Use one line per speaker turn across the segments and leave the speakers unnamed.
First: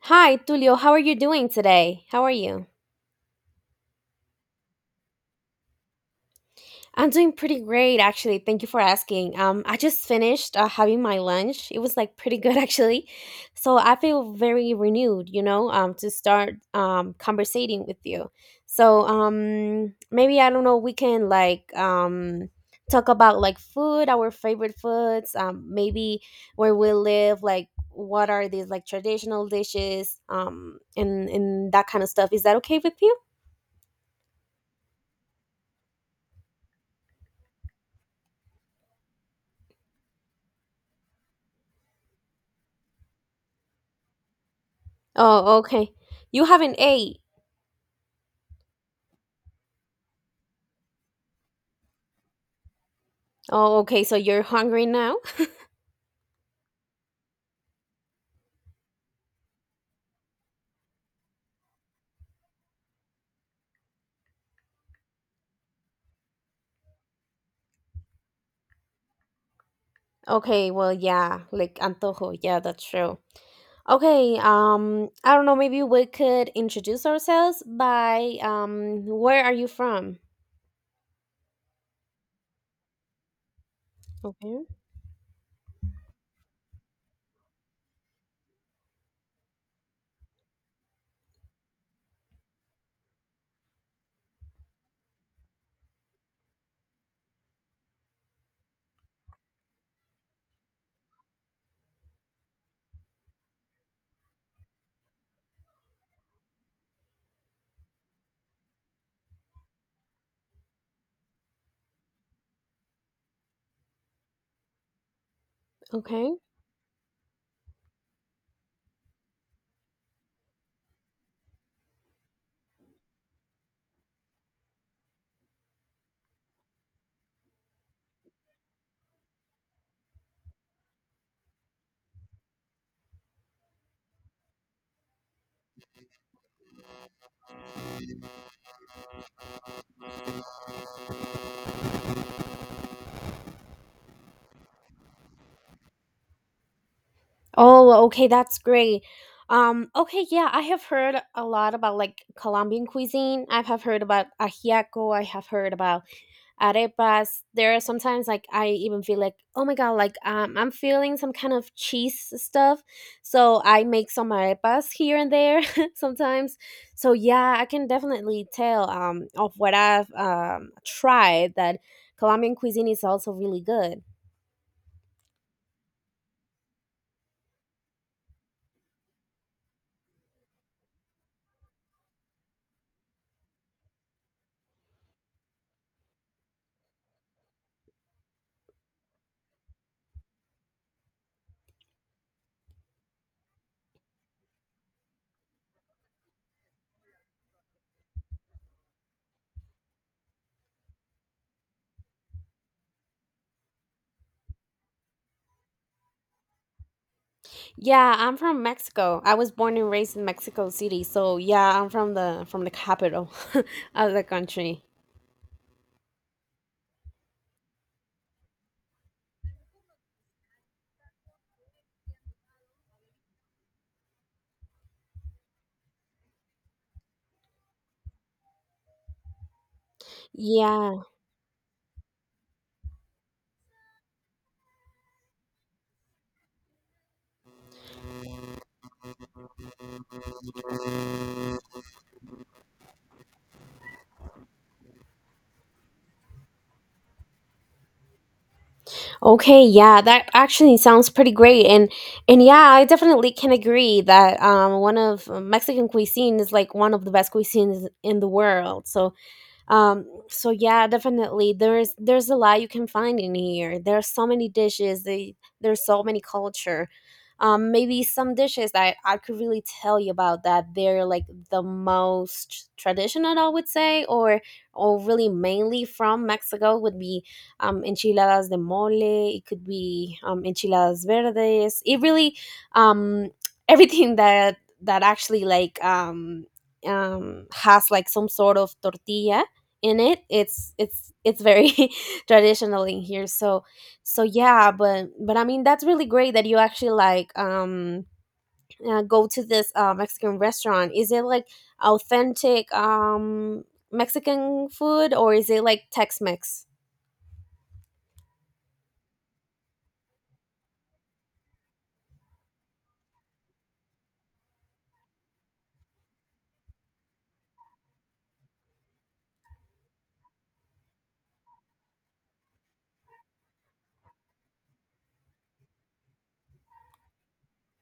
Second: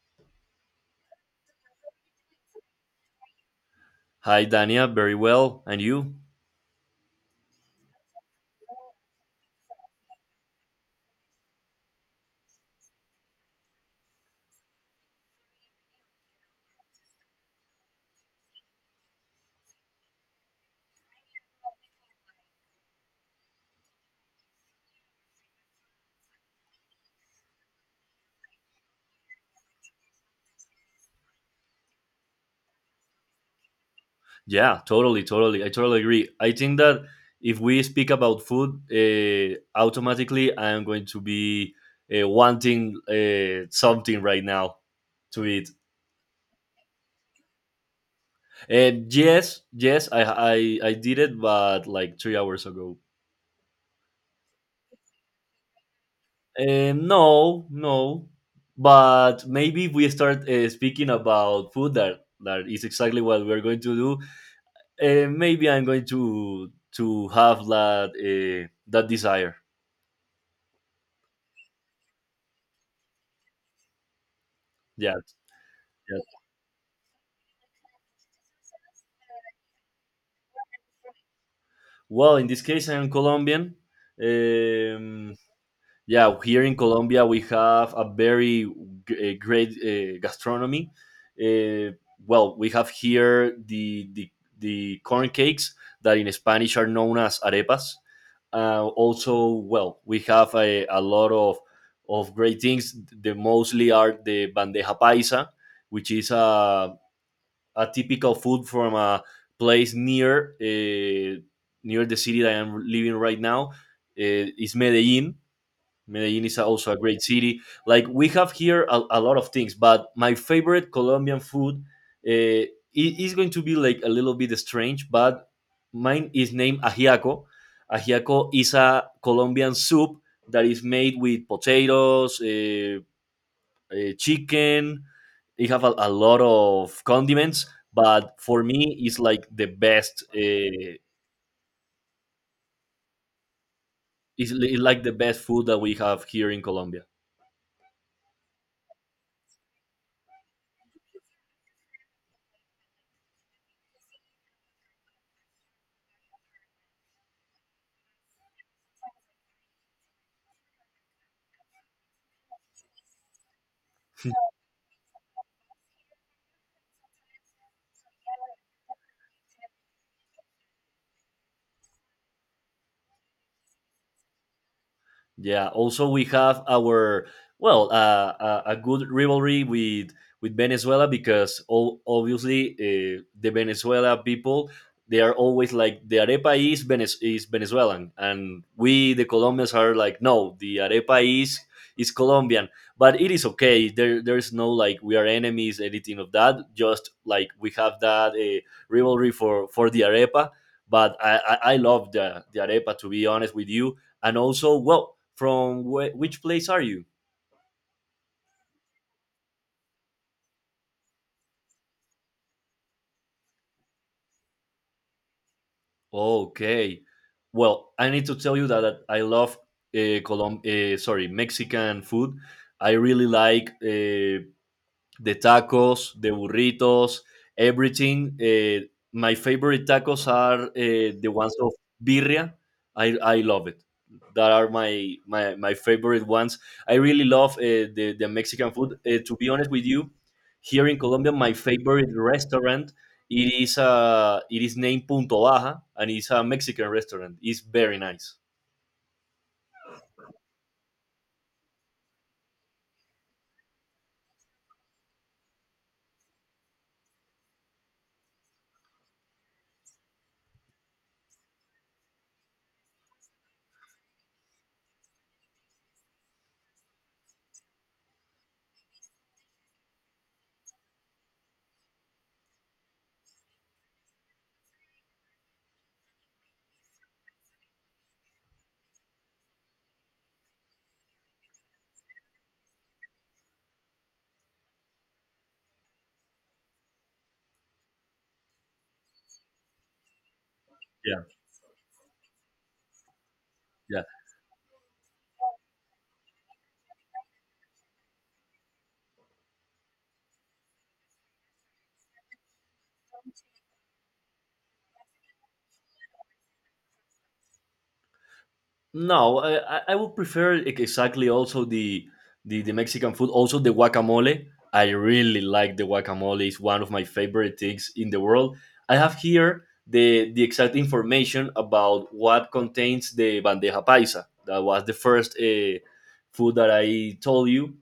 Hi, Tulio. How are you doing today? How are you?
Hi, Dania. Very well. And you?
I'm doing pretty great, actually. Thank you for asking. I just finished having my lunch. It was like pretty good, actually. So I feel very renewed, to start conversating with you. So maybe I don't know. We can like talk about like food, our favorite foods. Maybe where we live, like what are these like traditional dishes, and that kind of stuff. Is that okay with you?
Yeah, totally, totally. I totally agree. I think that if we speak about food, automatically I am going to be wanting something right now to
Oh,
eat.
okay. You haven't ate.
And yes, yes, I did it, but like 3 hours ago.
Oh, okay. So you're hungry now?
No, no. But maybe if we start speaking about food, that is exactly what we're going to do. Maybe I'm going to have that desire.
Okay, well, yeah, like antojo. Yeah, that's true. Okay,
Yeah,
I don't know, maybe we
yeah.
could introduce ourselves by where are you from?
Well, in this case, I'm Colombian.
Okay,
Um, yeah, here in Colombia we have a very great gastronomy. uh, well, we have here the corn cakes that in Spanish are known as arepas. Also, well, we have a lot of great things. The mostly are the bandeja paisa, which is a typical food from a place near the city that I'm living right now, is medellin
okay.
Medellin is also a great city. Like we have here a lot of things, but my favorite Colombian food, uh, i- is going to be like a little bit strange, but mine is named ajiaco. Ajiaco is a Colombian soup that is made with potatoes, chicken. It have a lot of condiments, but for me, it's like the best food that we have here in Colombia.
Oh, okay, that's great. Okay, yeah, I have heard a lot about like Colombian cuisine. I have heard about ajiaco. I have heard about arepas. There are sometimes like I even feel like, oh my God, like I'm feeling some kind of cheese stuff. So I make some arepas here and there sometimes. So yeah, I can definitely tell of what I've tried that Colombian cuisine is also really good.
Yeah. Also, we have our, a good rivalry with Venezuela, because all, obviously, the Venezuela people, they are always like the arepa is Venezuelan, and we the Colombians are like, no, the arepa is Colombian. But it is okay. There's no like we are enemies, anything of that. Just like we have that rivalry for the arepa. But I love the arepa, to be honest with you. And also, well, from which place are you?
Yeah, I'm from Mexico. I was born and raised in Mexico City, so yeah, I'm from the capital of the country.
Okay. Well, I need to tell you that I love sorry, Mexican food. I really like the tacos, the burritos, everything. My favorite tacos are
Yeah.
the ones of birria. I love it. That are my favorite ones. I really love the Mexican food. To be honest with you, here in Colombia, my favorite restaurant, it is named Punto Baja, and it's a Mexican restaurant. It's very nice.
Okay, yeah, that actually sounds pretty great. And yeah, I definitely can agree that one of Mexican cuisine is like one of the best cuisines in the world. So so yeah, definitely there's a lot you can find in here. There's so many dishes there's so many culture. Maybe some dishes that I could really tell you about, that they're like the most traditional, I would say, or really mainly from Mexico would be enchiladas de mole. It could be enchiladas verdes. It really um everything that actually like has like some sort of tortilla in it. it's it's
Yeah,
it's very traditional in here, so
yeah.
so yeah, but I mean that's really great that you actually like go to this Mexican restaurant. Is it like authentic Mexican food, or is it like Tex-Mex?
No, I would prefer exactly also the Mexican food. Also the guacamole. I really like the guacamole. It's one of my favorite things in the world. I have here the exact information about what contains the bandeja paisa. That was the first food that I told you.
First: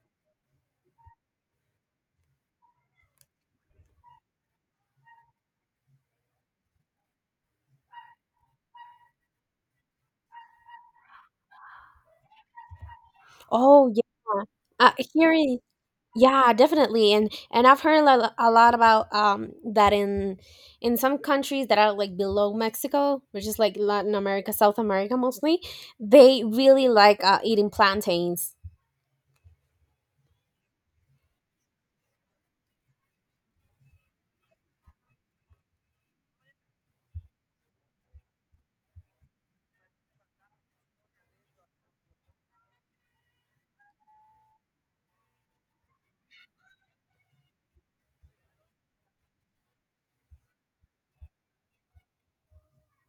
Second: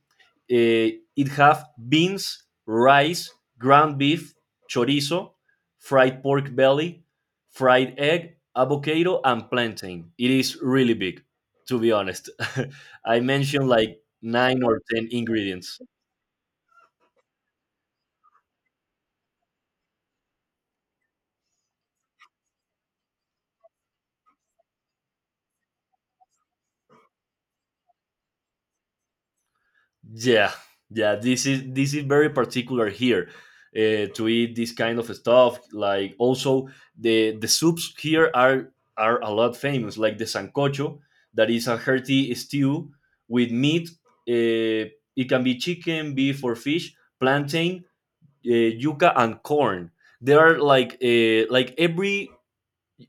It have beans, rice, ground beef, chorizo, fried pork belly, fried egg, avocado, and plantain. It is really big, to be honest. I mentioned
Oh
like nine or
yeah,
ten
here in
ingredients.
yeah, definitely, and I've heard a lot about that in some countries that are like below Mexico, which is like Latin America, South America mostly, they really like eating plantains.
Yeah, yeah. This is very particular here, to eat this kind of stuff. Like also the soups here are a lot famous, like the sancocho, that is a hearty stew with meat. Uh, it can be chicken, beef, or fish. Plantain, yuca and corn. They are like, like every,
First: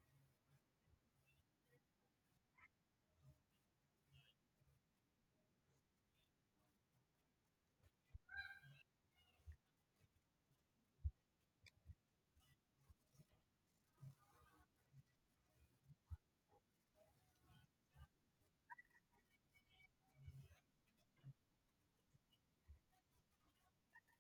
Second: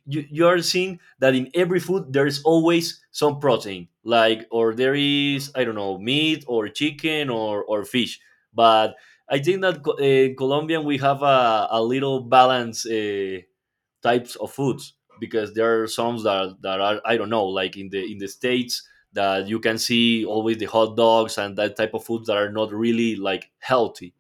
you are seeing that in every food there is always some protein, like, or there is, I don't know, meat or chicken or fish. But I think that Colombian, we have a little balance, types of foods, because there are some that are, I don't know, like in the states, that you can see always the hot dogs and that type of foods that are not really like healthy.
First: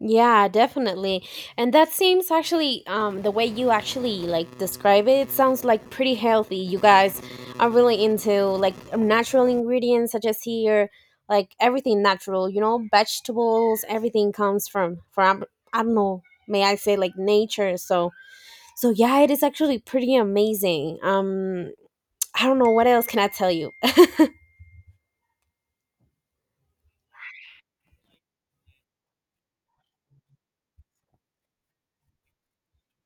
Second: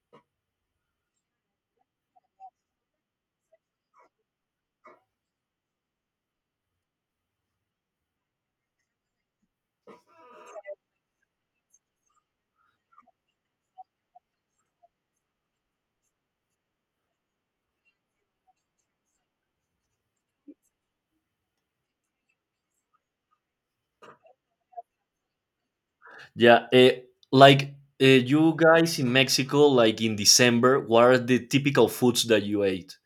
Yeah, definitely. And that seems actually the way you actually like describe it, it sounds like pretty healthy. You guys are really into like natural ingredients such as here, like everything natural, vegetables, everything comes from I don't know, may I say like nature. So yeah, it is actually pretty amazing. I don't know what else can I tell you.
Yeah, like, you guys in Mexico, like in December, what are the typical foods that you ate?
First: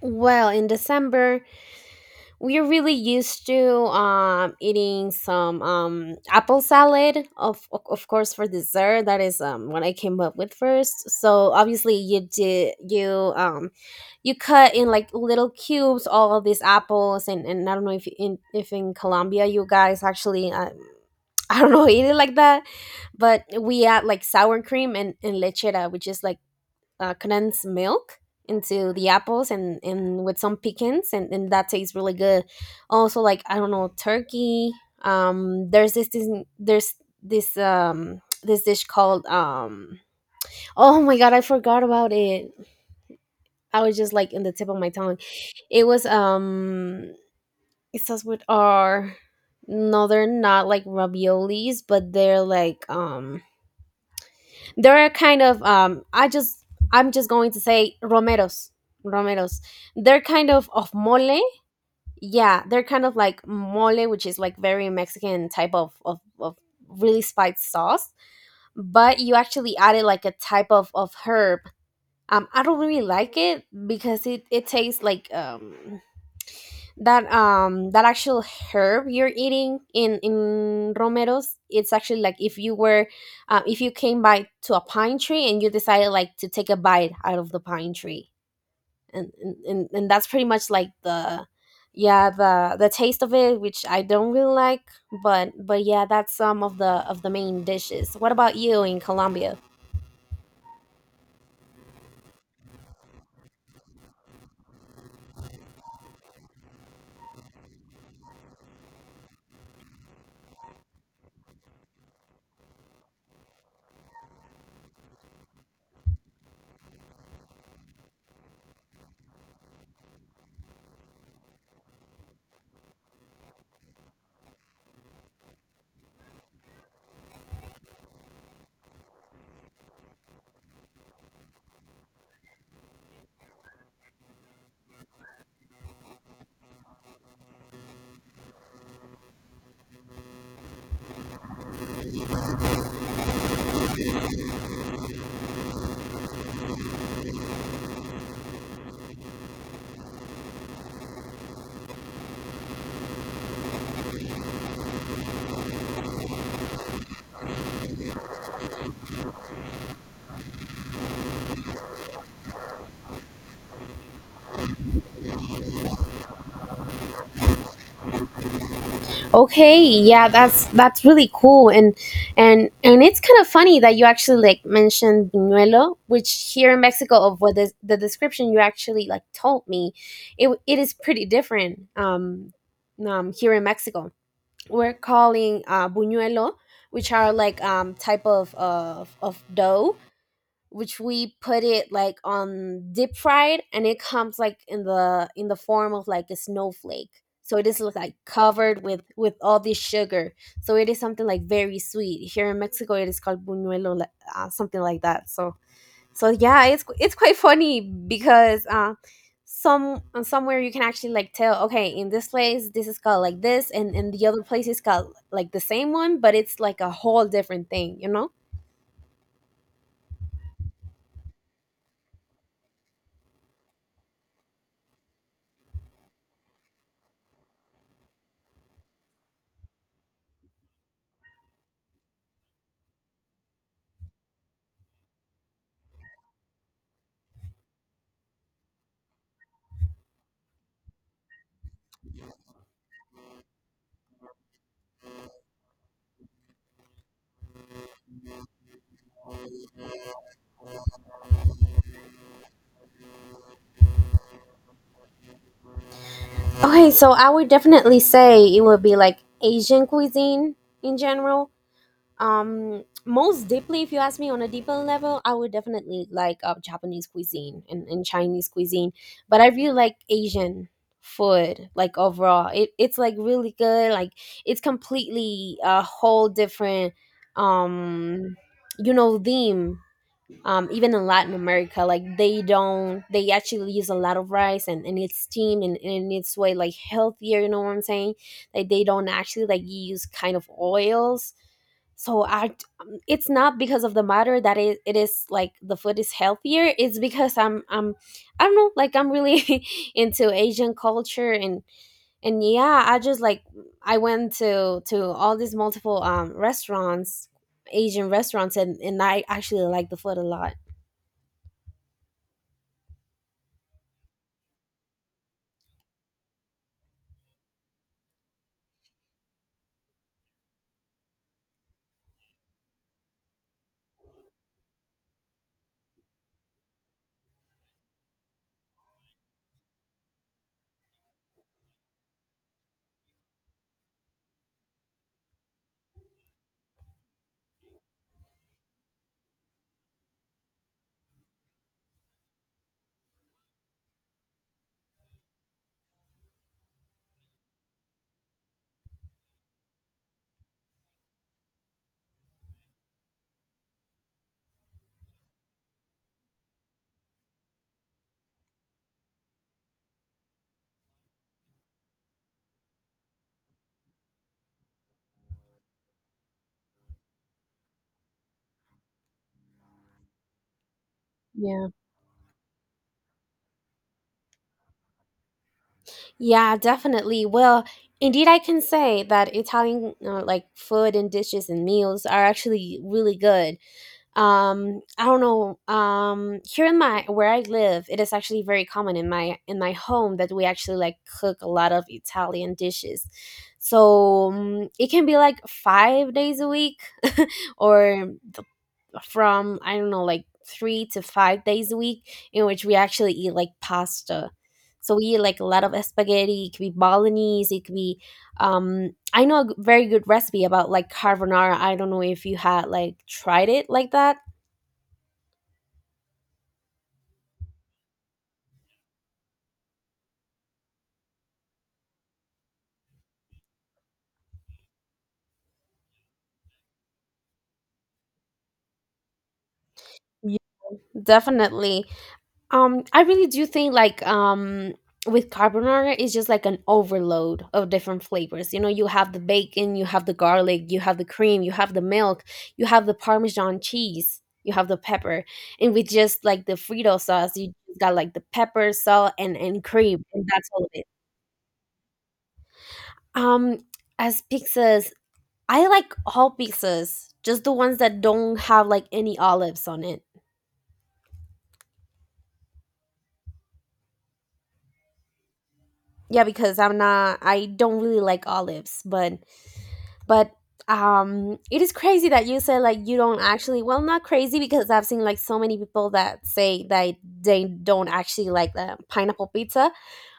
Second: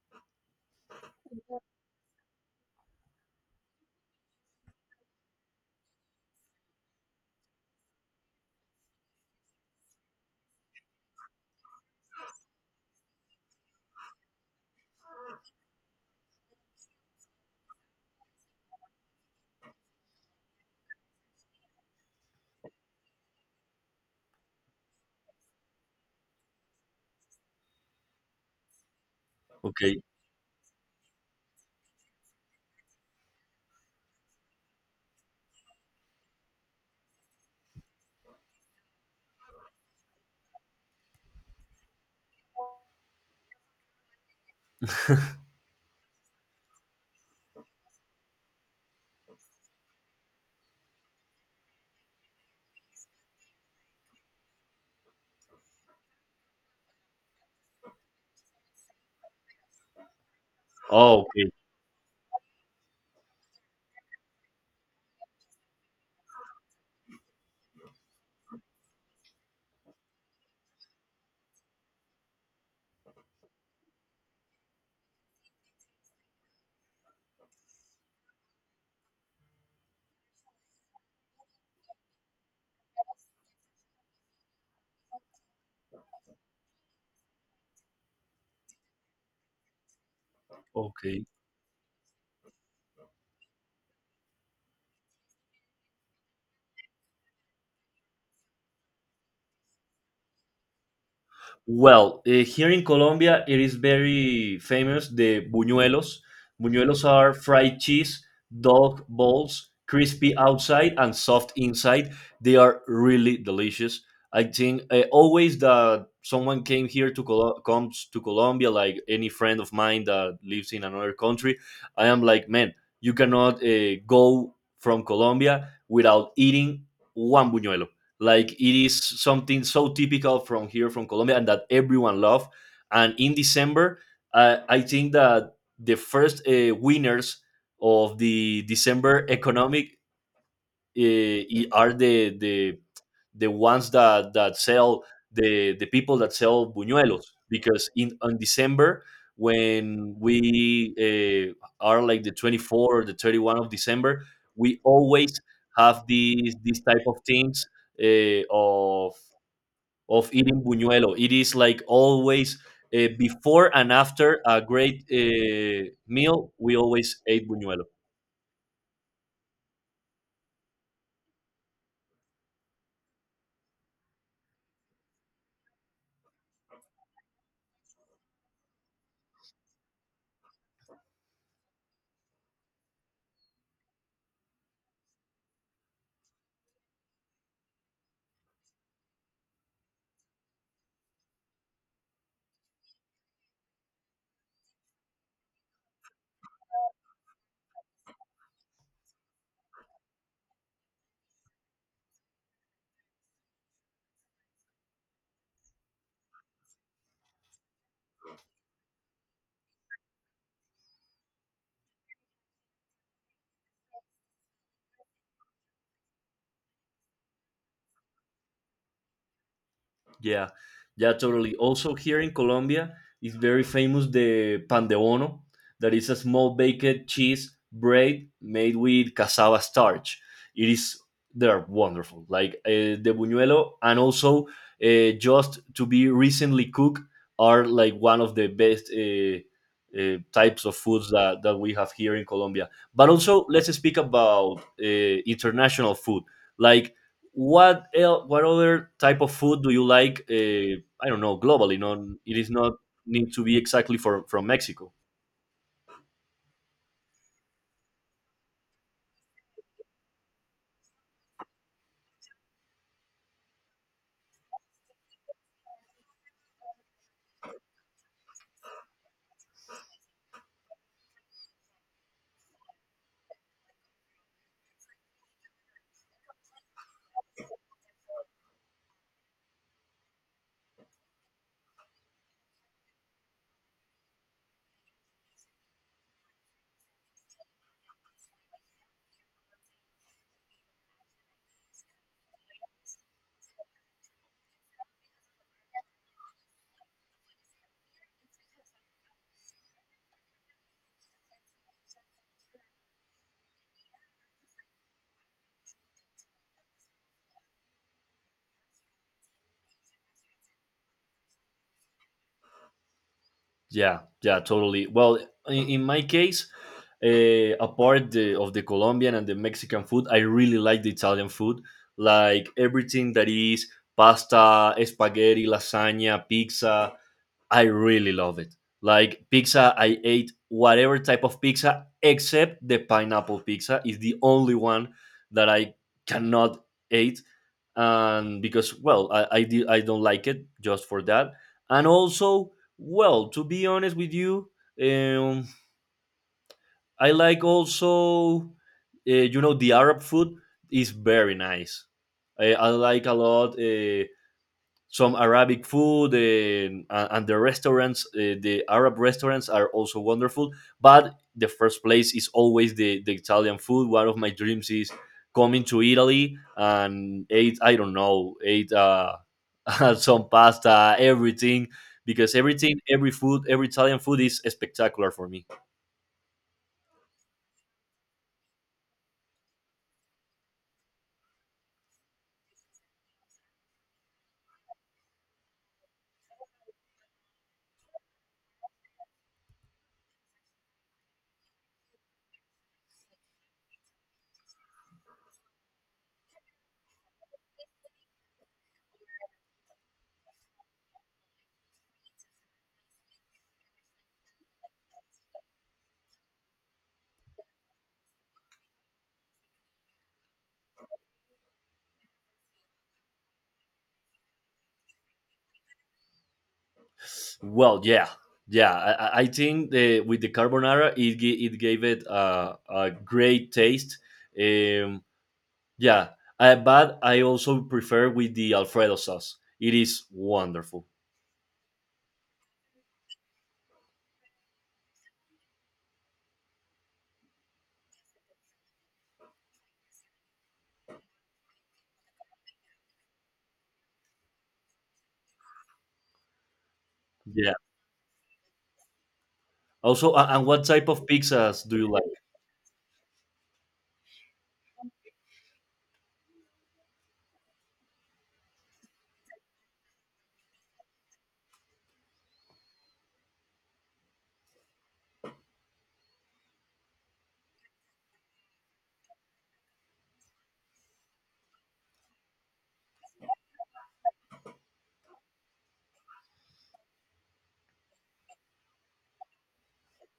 Well, in December, we're really used to eating some apple salad, of course, for dessert. That is what I came up with first. So obviously, you did you you cut in like little cubes all of these apples, and I don't know if in Colombia you guys actually I don't know, eat it like that. But we add like sour cream, and lechera, which is like condensed milk into the apples, and,
Okay.
and with some pecans, and that tastes really good. Also, like, I don't know, turkey. There's this, there's this dish called oh my God, I forgot about it. I was just like in the tip of my tongue. It was it starts with R. No, they're not like raviolis, but they're like They're kind of I'm just going to say romeros. Romeros. They're kind of
Oh,
mole.
okay.
Yeah, they're kind of like mole, which is like very Mexican type of really spiced sauce. But you actually added like a type of herb. I don't really like it because it tastes like that actual herb you're eating in romeros. It's actually like, if you came by to a pine tree and you decided like to take a bite out of the pine tree, and that's pretty much like
Okay.
the yeah, the taste of it, which I don't really like. But yeah, that's some of the main dishes. What about you in Colombia?
Well, here in Colombia, it is very famous the buñuelos. Buñuelos are fried cheese, dog balls, crispy outside and soft inside. They are really delicious. I think, always that someone came here to Col- comes to Colombia, like any friend of mine that lives in another country, I am like, man, you cannot go from Colombia without eating one buñuelo. Like it is something so typical from here, from Colombia, and that everyone love. And in December, I think that the first winners of the December economic, uh, are the ones that sell the people that sell buñuelos, because in on December, when we, are like the 24 or the 31 of December, we always have these type of things, uh, of of eating buñuelo. It is like always, before and after a great meal, we always ate buñuelo.
Okay, yeah, that's really cool, and it's kind of funny that you actually like mentioned buñuelo, which here in Mexico of what is the description you actually like told me, it is pretty different. Here in Mexico, we're calling buñuelo, which are like type of dough, which we put it like on deep fried, and it comes like in the form of like a snowflake, so it is like covered with all this sugar. So it is something like very sweet. Here in Mexico, it is called buñuelo, like, something like that, so so yeah, it's quite funny because somewhere you can actually like tell, okay, in this place this is called like this, and in the other place is called like the same one, but it's like a whole different thing.
Yeah, yeah, totally. Also, here in Colombia is very famous the pan de bono, that is a small baked cheese bread made with cassava starch. It is They're wonderful, like, the buñuelo, and also, just to be recently cooked, are like one of the best. Types of foods that we have here in Colombia. But also, let's speak about international food. Like, what other type of food do you like, I don't know, globally? No, it is not need to be exactly for from Mexico.
Okay, so I would definitely say it would be like Asian cuisine in general. Most deeply, if you ask me on a deeper level, I would definitely like Japanese cuisine and Chinese cuisine. But I really like Asian food, like overall. It's like really good. Like it's completely a whole different, um, theme, even in Latin America, like they don't, they actually use a lot of rice, and it's steamed, and it's way like healthier, you know what I'm saying? Like they don't actually like use kind of oils. So it's not because of the matter that it is like the food is healthier. It's because I don't know, like I'm really into Asian culture, and yeah, I just like, I went to all these multiple restaurants, Asian restaurants, and I actually like the food a lot.
Yeah, yeah, totally. Well, in my case, apart of the Colombian and the Mexican food, I really like the Italian food. Like everything that is pasta, spaghetti, lasagna, pizza, I really love it. Like pizza, I ate whatever type of pizza except the pineapple pizza. Is the only one that I cannot eat, and because, well, I don't like it just for that. And also, well, to be honest with you, um, I like also, the Arab food is very nice. I like a lot. Some Arabic food, and the restaurants, the Arab restaurants are also wonderful. But the first place is always the Italian food. One of my dreams is coming to Italy and ate, I don't know, ate, some pasta,
Yeah.
everything, because everything, every food, every Italian food is spectacular for me.
Yeah, definitely. Well, indeed, I can say that Italian like food and dishes and meals are actually really good. I don't know. Here in my where I live, it is actually very common in my home that we actually like cook a lot of Italian dishes. So it can be like 5 days a week, or from I don't know like 3 to 5 days a week in which we actually eat like pasta. So we eat like a lot of spaghetti. It could be bolognese. It could be I know a very good recipe about like carbonara. I don't know if you had like tried it like that.
Well, yeah. Yeah, I think with the carbonara, it gave it a great taste. Um, Yeah, but I also prefer with the Alfredo sauce. It is
Ye-
wonderful.
Definitely. I really do think like with carbonara, it's just like an overload of different flavors. You know, you have the bacon, you have the garlic, you have the cream, you have the milk, you have the parmesan cheese, you have the pepper. And with just like the Frito sauce,
Yeah.
you got like the pepper, salt and cream,
Also,
and
and
that's
what
all of it.
type of pizzas do you like?
Um as pizzas, I like all pizzas, just the ones that don't have like any olives on it. Yeah, because I don't really like olives, but it is crazy that you said like you don't actually, well, not crazy because I've seen like so many people that say that they don't actually like the pineapple pizza,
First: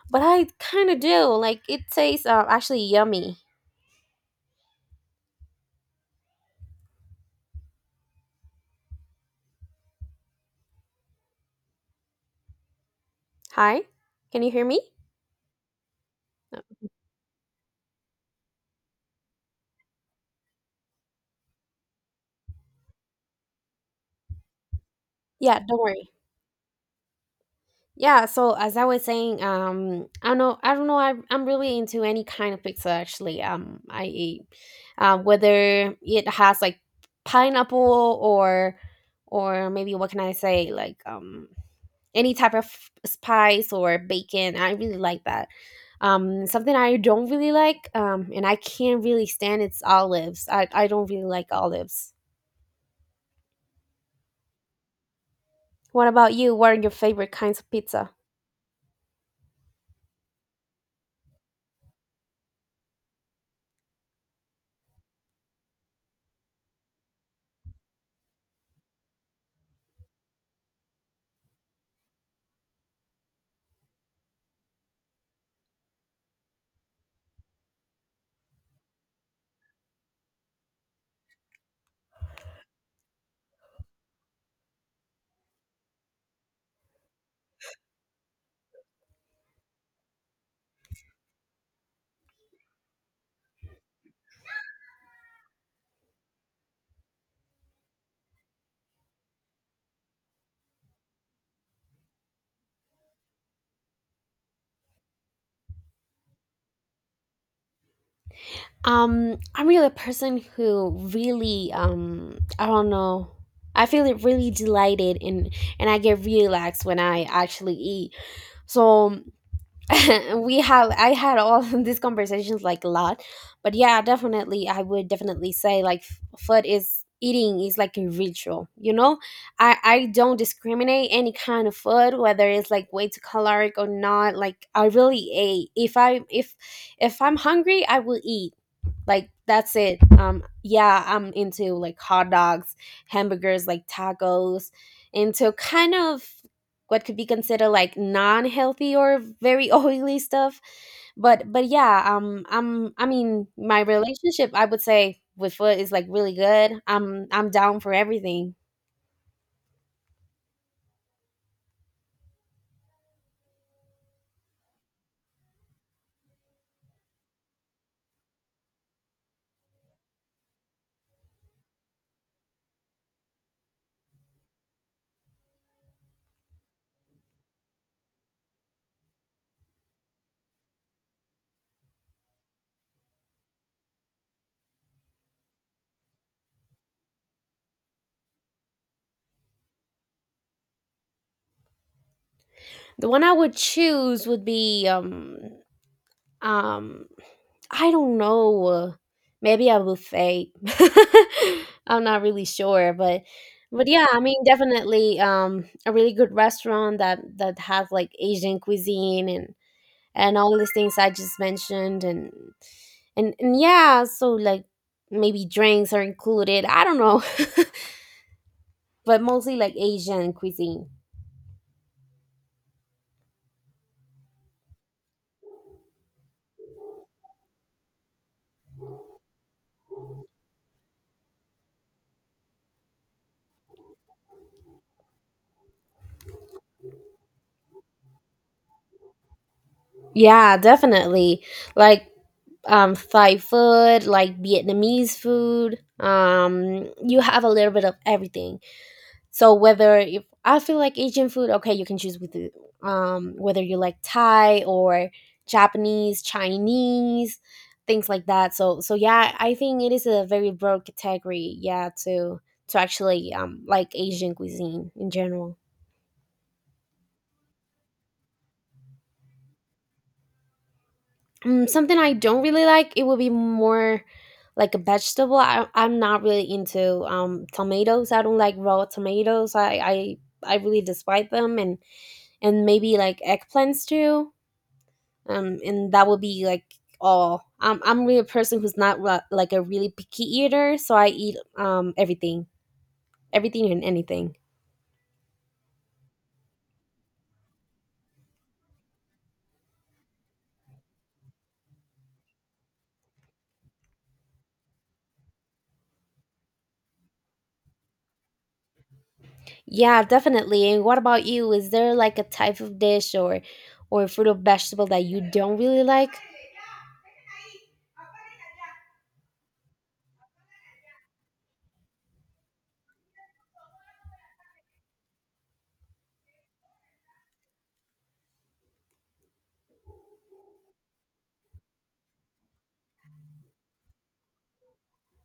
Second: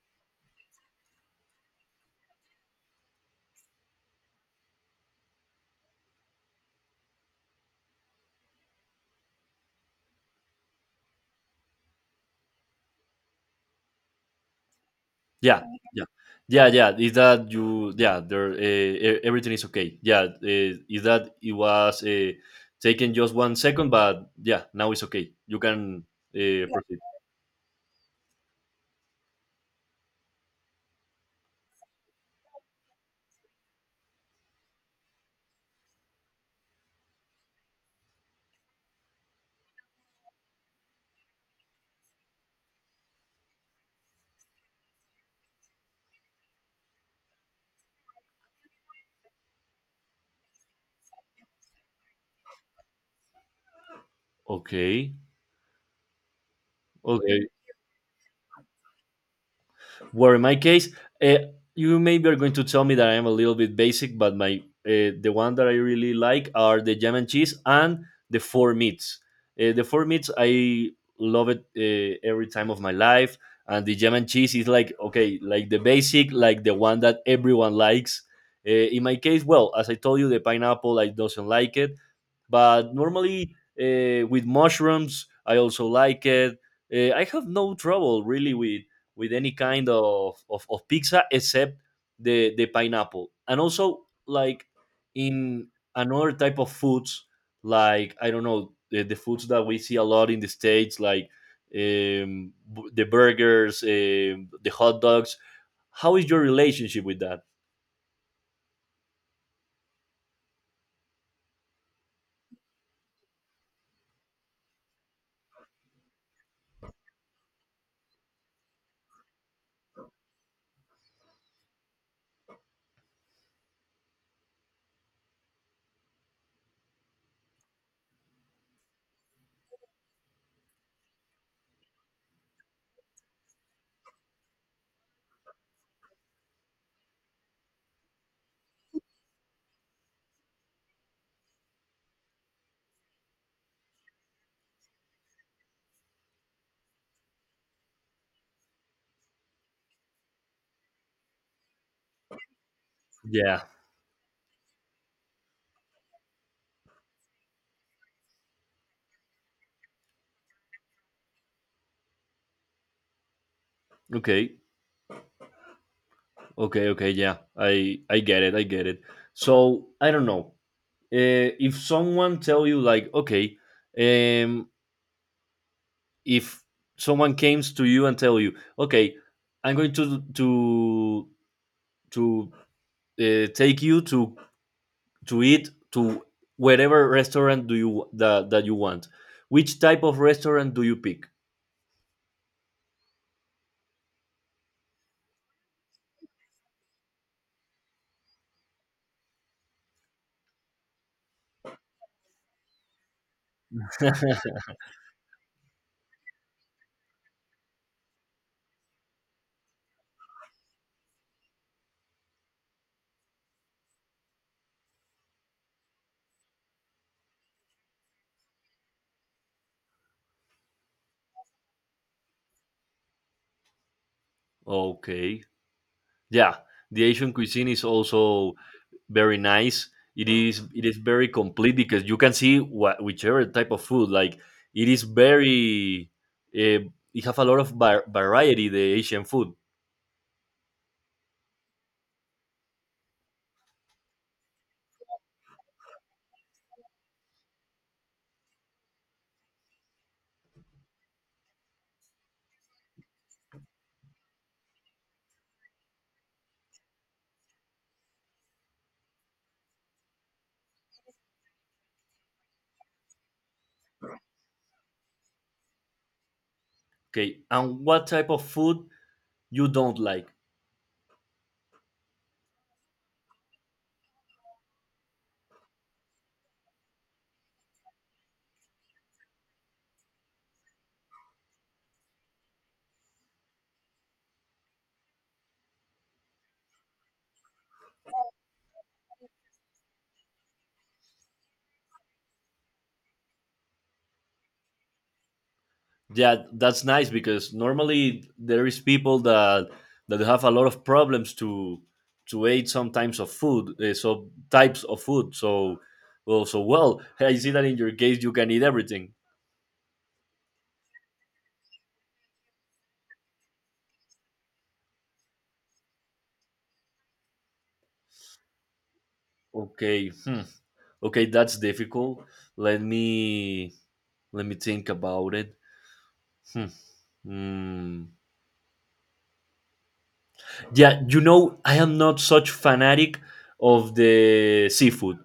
but I kind of do. Like, it tastes actually yummy. Hi, can you hear me?
Yeah, yeah,
No.
yeah, yeah. Is that you? Yeah, there. Everything is okay. Yeah. Is that it was taken just 1 second, but yeah, now it's okay. You
Yeah, don't
can
worry.
proceed.
Yeah, so as I was saying, I don't know, I'm really into any kind of pizza, actually. I eat, whether it has like pineapple, or maybe what can I say, like, any type of spice or bacon. I really like that. Something I don't really like, and I can't really stand, it's olives. I don't really like olives.
Okay.
What about you? What are your favorite
Okay.
kinds of pizza?
Where in my case, uh, you maybe are going to tell me that I am a little bit basic, but my the one that I really like are the jam and cheese and the four meats. The four meats I love it, every time of my life, and the jam and cheese is like okay, like the basic, like the one that everyone likes. In my case, well, as I told you, the pineapple I doesn't like it, but normally, with mushrooms I also like it. I have no trouble really with any kind of pizza except the pineapple. And also, like in another type of foods, like, I don't know, the foods that we see a lot in the States, like, the burgers, the hot dogs. How is your relationship with that?
I'm really a person who really I don't know. I feel it really delighted and I get really relaxed when I actually eat. So we have I had all these conversations like a lot, but yeah, definitely I would definitely say like food is eating is like a ritual. You know, I don't discriminate any kind of food whether it's like way too caloric or not. Like I really ate if I if I'm hungry I will eat like that's it. Yeah, I'm into like hot dogs, hamburgers, like tacos, into kind of what could be considered like non-healthy or very oily stuff. But yeah, I mean,
Yeah.
my relationship I would say with food is like really good. I'm down for everything.
Okay. Okay. Okay. Yeah. I get it. I get it. So I don't know. If someone tell you like, okay, um, if someone comes to you and tell you, okay, I'm going to take you to eat to whatever restaurant do you that you want. Which type of restaurant do you pick?
The one I would choose would be Um, I don't know. Maybe a buffet. I'm not really sure, but yeah, I mean, definitely a really good restaurant that has like Asian cuisine and all these things I just mentioned, and yeah, so like maybe drinks are included. I don't know, but mostly like Asian cuisine.
Okay, yeah, the Asian cuisine is also very nice. It is very complete because you can see what whichever type of food, like, it is very. You have a lot of variety, the Asian food.
Yeah, definitely. Like Thai food, like Vietnamese food. You have a little bit of everything. So whether if I feel like Asian food, okay, you can choose with the, whether you like Thai or Japanese, Chinese, things like that. So yeah, I think it is a very broad category. Yeah, to actually like Asian cuisine in general.
Okay, and what type of food you don't like.
Mm, something I don't really like, it would be more like a vegetable. I'm not really into tomatoes. I don't like raw tomatoes. I really despise them, and maybe like eggplants too. And that would be like all. I'm really a person who's not like a really picky eater, so I eat everything, everything and anything.
Yeah, that's nice because normally there is people that have a lot of problems to eat sometimes of food, so types of food. So, well, hey, I see that in your case you can eat everything.
Yeah, definitely. And what about you? Is there like a type of dish or fruit or vegetable that you don't really like?
Okay, hmm. Okay, that's difficult. Let me let me think about it. Hmm. Hmm. Yeah, I am not such fanatic of the seafood.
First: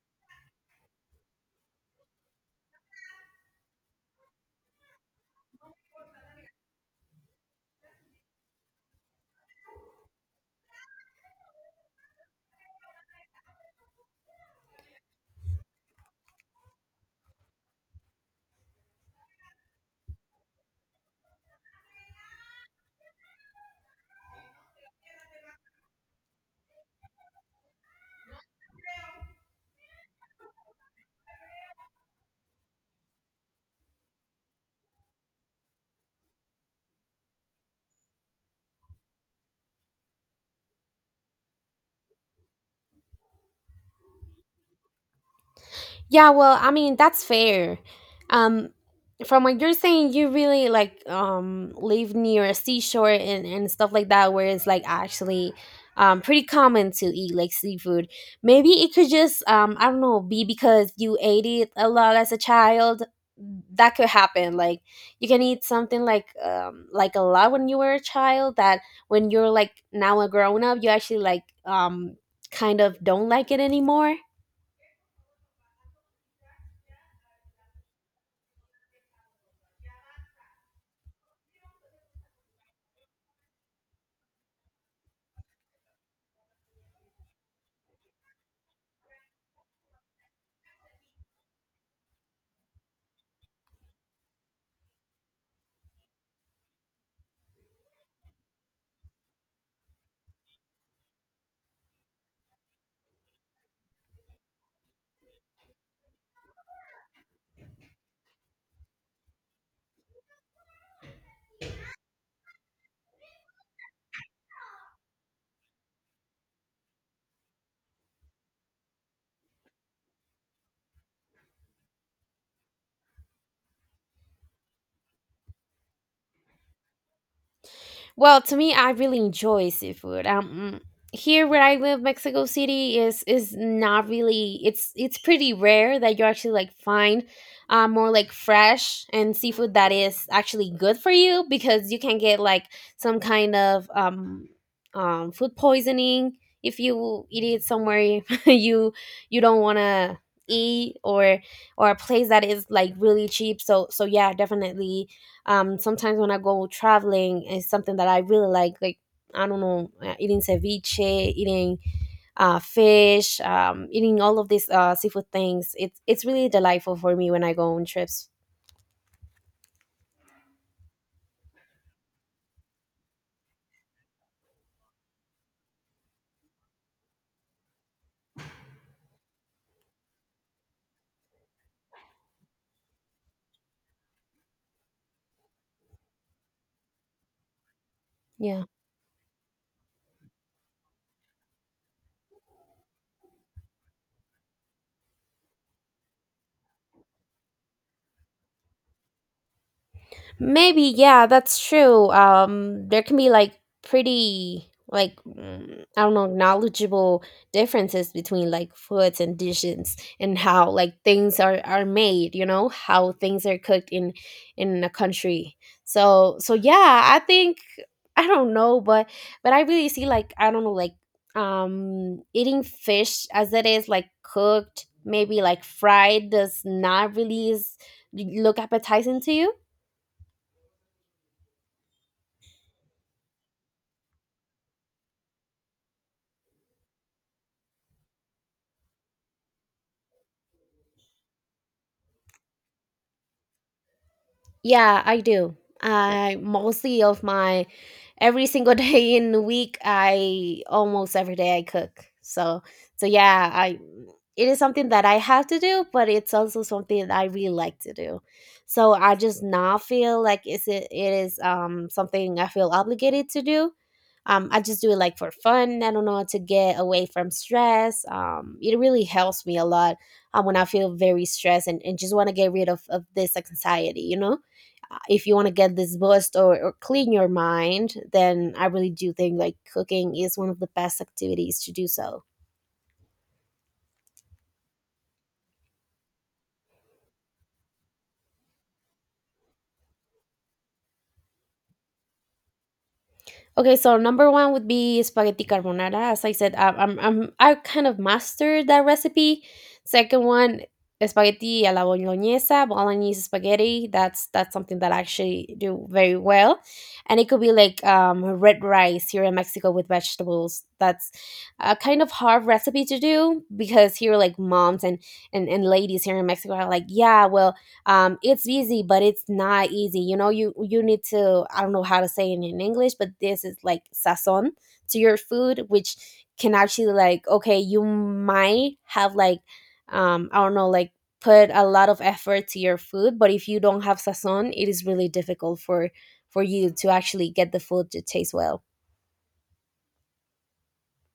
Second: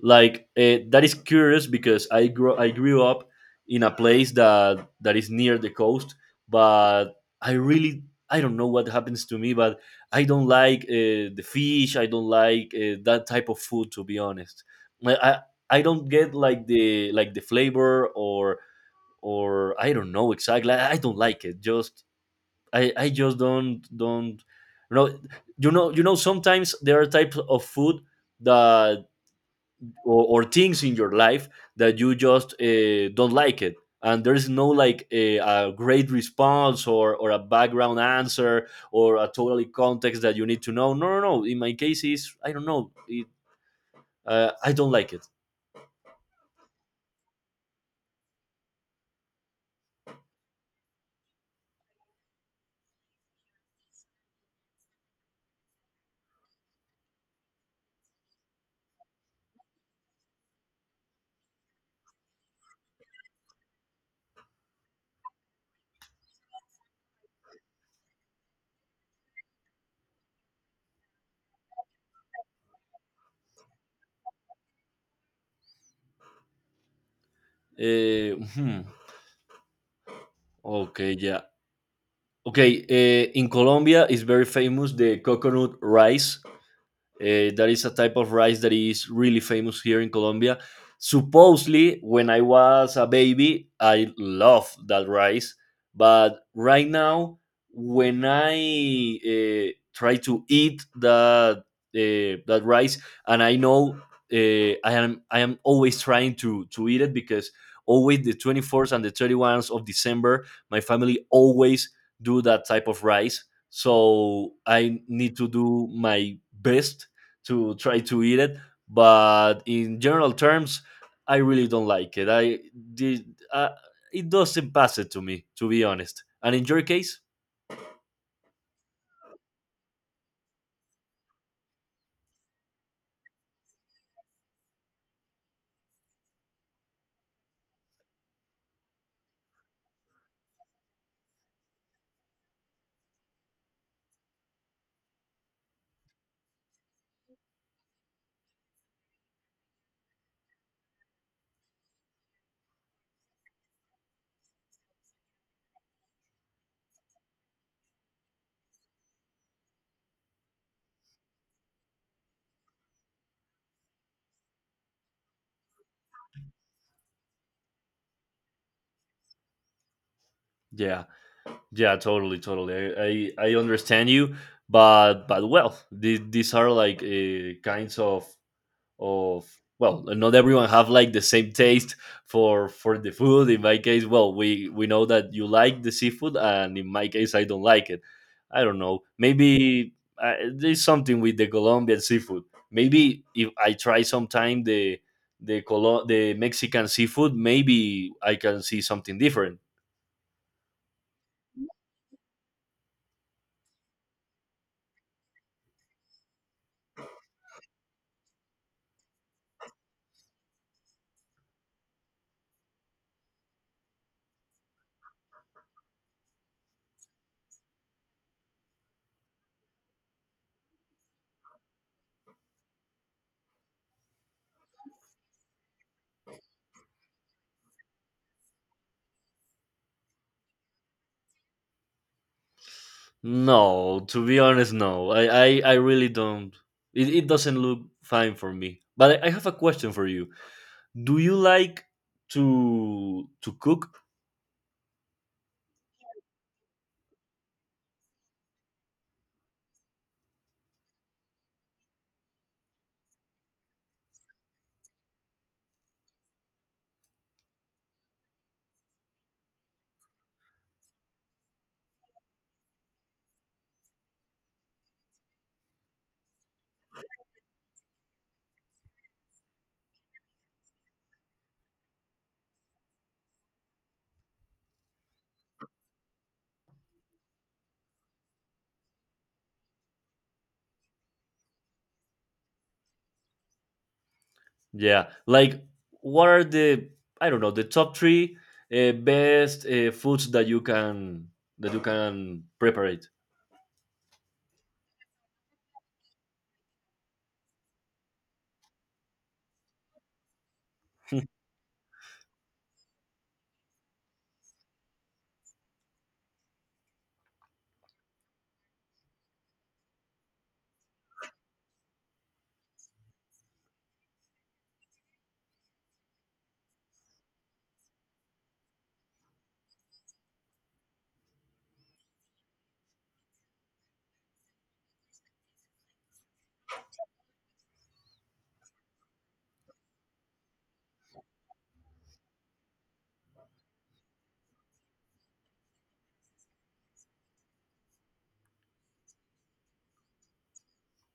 Like, that is curious because I grew up in a place that is near the coast, but I really, I don't know what happens to me, but I don't like the fish. I don't like that type of food, to be honest. Like, I I don't get like the flavor or I don't know exactly. I don't like it. Just I just don't you know Sometimes there are types of food that or things in your life that you just don't like it, and there's no like a great response or a background answer or a totally context that you need to know. No, no, no, in my case is I don't know it, I don't like it.
Yeah, well, I mean, that's fair. Um, from what you're saying, you really like live near a seashore and stuff like that, where it's like actually pretty common to eat like seafood. Maybe it could just I don't know, be because you ate it a lot as a child. That could happen. Like you can eat something like a lot when you were a child that when you're like now a grown up, you actually like kind of don't like it anymore.
Uh, hmm. Okay, yeah. Okay, in Colombia is very famous the coconut rice, that is a type of rice that is really famous here in Colombia. Supposedly, when I was a baby, I loved that rice. But right now, when I try to eat that that rice, and I know, I am always trying to eat it because always the 24th and the 31st of December, my family always do that type of rice. So I need to do my best to try to eat it, but in general terms I really don't like it. I did, uh, it doesn't pass it to me, to be honest. And in your case?
Well, to me, I really enjoy seafood. Here where I live, Mexico City is not really. It's pretty rare that you actually like find more like fresh and seafood that is actually good for you because you can get like some kind of food poisoning if you eat it somewhere you don't want to eat or a place that is like really cheap. So yeah, definitely sometimes when I go traveling, it's something that I really like. Like I don't know, eating ceviche, eating fish, eating all of these seafood things. It's really delightful for me when I go on trips.
Yeah, yeah, totally, totally. I understand you, but well, these are like kinds of of well, not everyone have like the same taste for the food. In my case, well, we know that you like the seafood, and in my case I don't like it. I
yeah
don't know, maybe there's something with the Colombian seafood. Maybe if I try sometime the the Mexican seafood, maybe I can see something different.
Maybe, yeah, that's true. There can be like pretty, like, I don't know, knowledgeable differences between like foods and dishes and how like things are made, you know, how things are cooked in a country. So yeah, I think I don't know, but I really see like I don't know, like eating fish as it is like cooked, maybe like fried does not really is, look appetizing to you.
No, to be honest, no, I really don't. It doesn't look fine for me. But I have a question for you: do you like to cook?
Yeah, I do. Yeah. I mostly of my every single day in the week, I almost every day I cook. So, so yeah, I it is something that I have to do, but it's also something that I really like to do. So I just not feel like it is something I feel obligated to do. I just do it like for fun. I don't know, to get away from stress. It really helps me a lot when I feel very stressed, and just want to get rid of this like, anxiety, you know? If you want to get this boost, or clean your mind, then I really do think like cooking is one of the best activities to do so.
Yeah, like, what are the, I don't know, the top three best foods that you can prepare?
Okay, so number one would be spaghetti carbonara. As I said, I I kind of mastered that recipe. Second one, spaghetti alla bolognese, bolognese spaghetti. That's something that I actually do very well, and it could be like red rice here in Mexico with vegetables. That's a kind of hard recipe to do because here, like moms and ladies here in Mexico are like, yeah, well, it's easy but it's not easy. You know, you need to, I don't know how to say it in English, but this is like sazon to your food, which can actually like, okay, you might have like I don't know, like put a lot of effort to your food, but if you don't have sazon, it is really difficult for you to actually get the food to taste well.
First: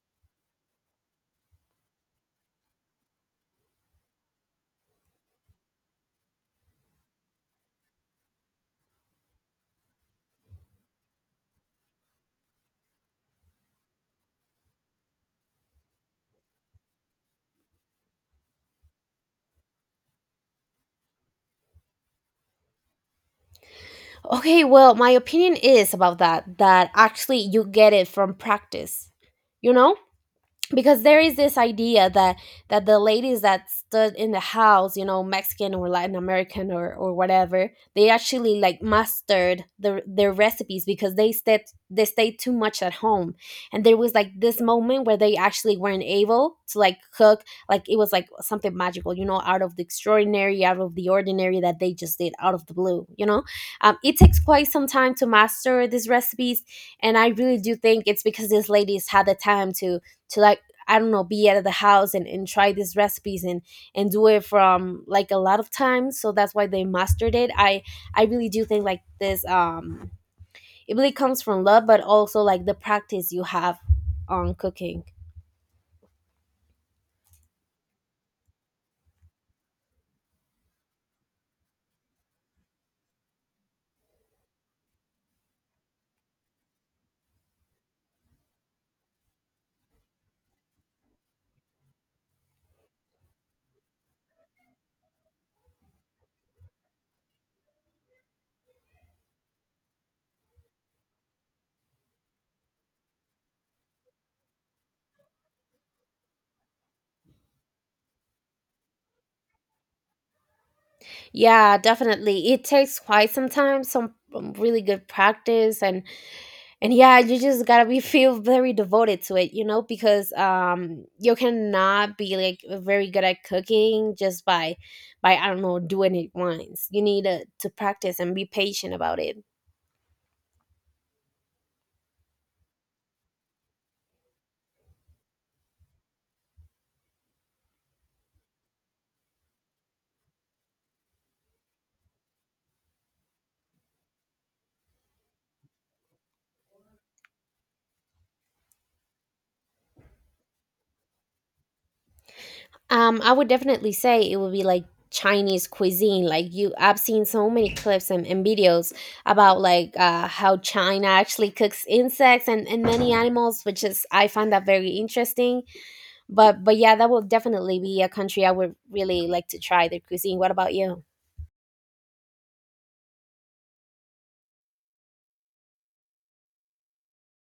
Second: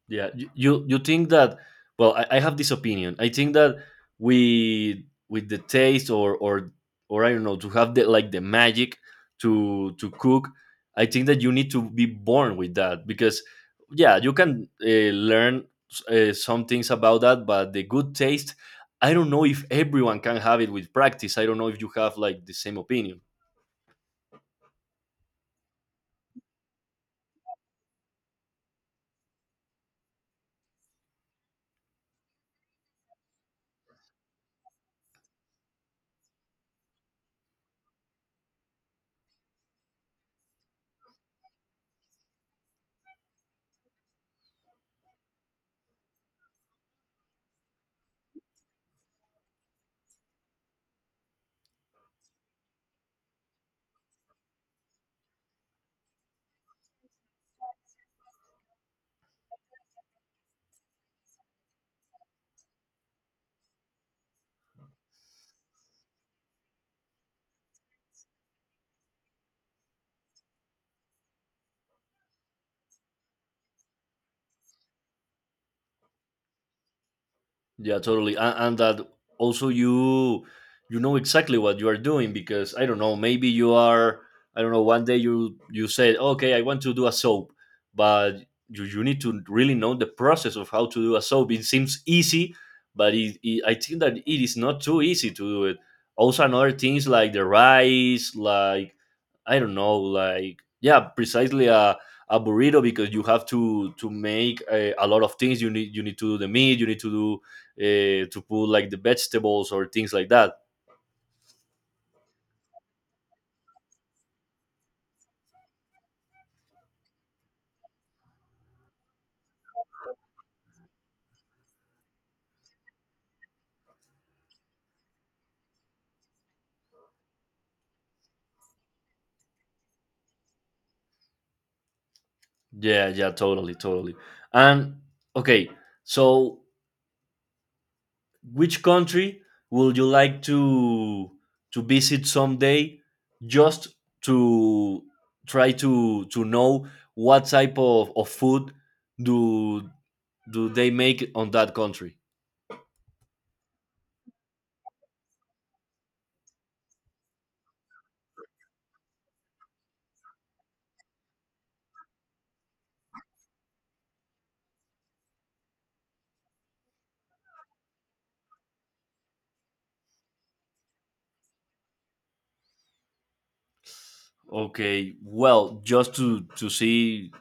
Yeah, you think that? Well, I have this opinion. I think that we with the taste or I don't know, to have the like the magic to cook, I think that you need to be born with that. Because yeah, you can learn some things about that, but the good taste, I don't know if everyone can have it with practice. I don't know if you have like the same opinion.
Okay, well, my opinion is about that, that actually you get it from practice, you know, because there is this idea that the ladies that stood in the house, you know, Mexican or Latin American or whatever, they actually like mastered their recipes because they stayed, they stayed too much at home, and there was like this moment where they actually weren't able to like cook. Like it was like something magical, you know, out of the extraordinary, out of the ordinary, that they just did out of the blue, you know. It takes quite some time to master these recipes, and I really do think it's because these ladies had the time to like I don't know, be at the house, and try these recipes and do it from like a lot of times. So that's why they mastered it. I really do think like this it really comes from love, but also like the practice you have on cooking.
Yeah, totally. And that also you know exactly what you are doing. Because I don't know, maybe you are, I don't know, one day you said, "Okay, I want to do a soap." But you need to really know the process of how to do a soap. It seems easy, but I think that it is not too easy to do it. Also another things like the rice, like I don't know, like yeah, precisely a burrito, because you have to make a lot of things. You need to do the meat, you need to do to put like the vegetables or things like that.
Yeah, definitely. It takes quite some time, some really good practice, and yeah, you just gotta be feel very devoted to it, you know, because you cannot be like very good at cooking just by I don't know, doing it once. You need to practice and be patient about it.
Yeah, yeah, totally, totally. And okay, so which country would you like to visit someday, just to try to know what type of food do they make on that country?
I would definitely say it would be like Chinese cuisine. Like you, I've seen so many clips and videos about like how China actually cooks insects and many animals, which is I find that very interesting. But yeah, that will definitely be a country I would really like to try their cuisine. What about you?
Okay, well, just to see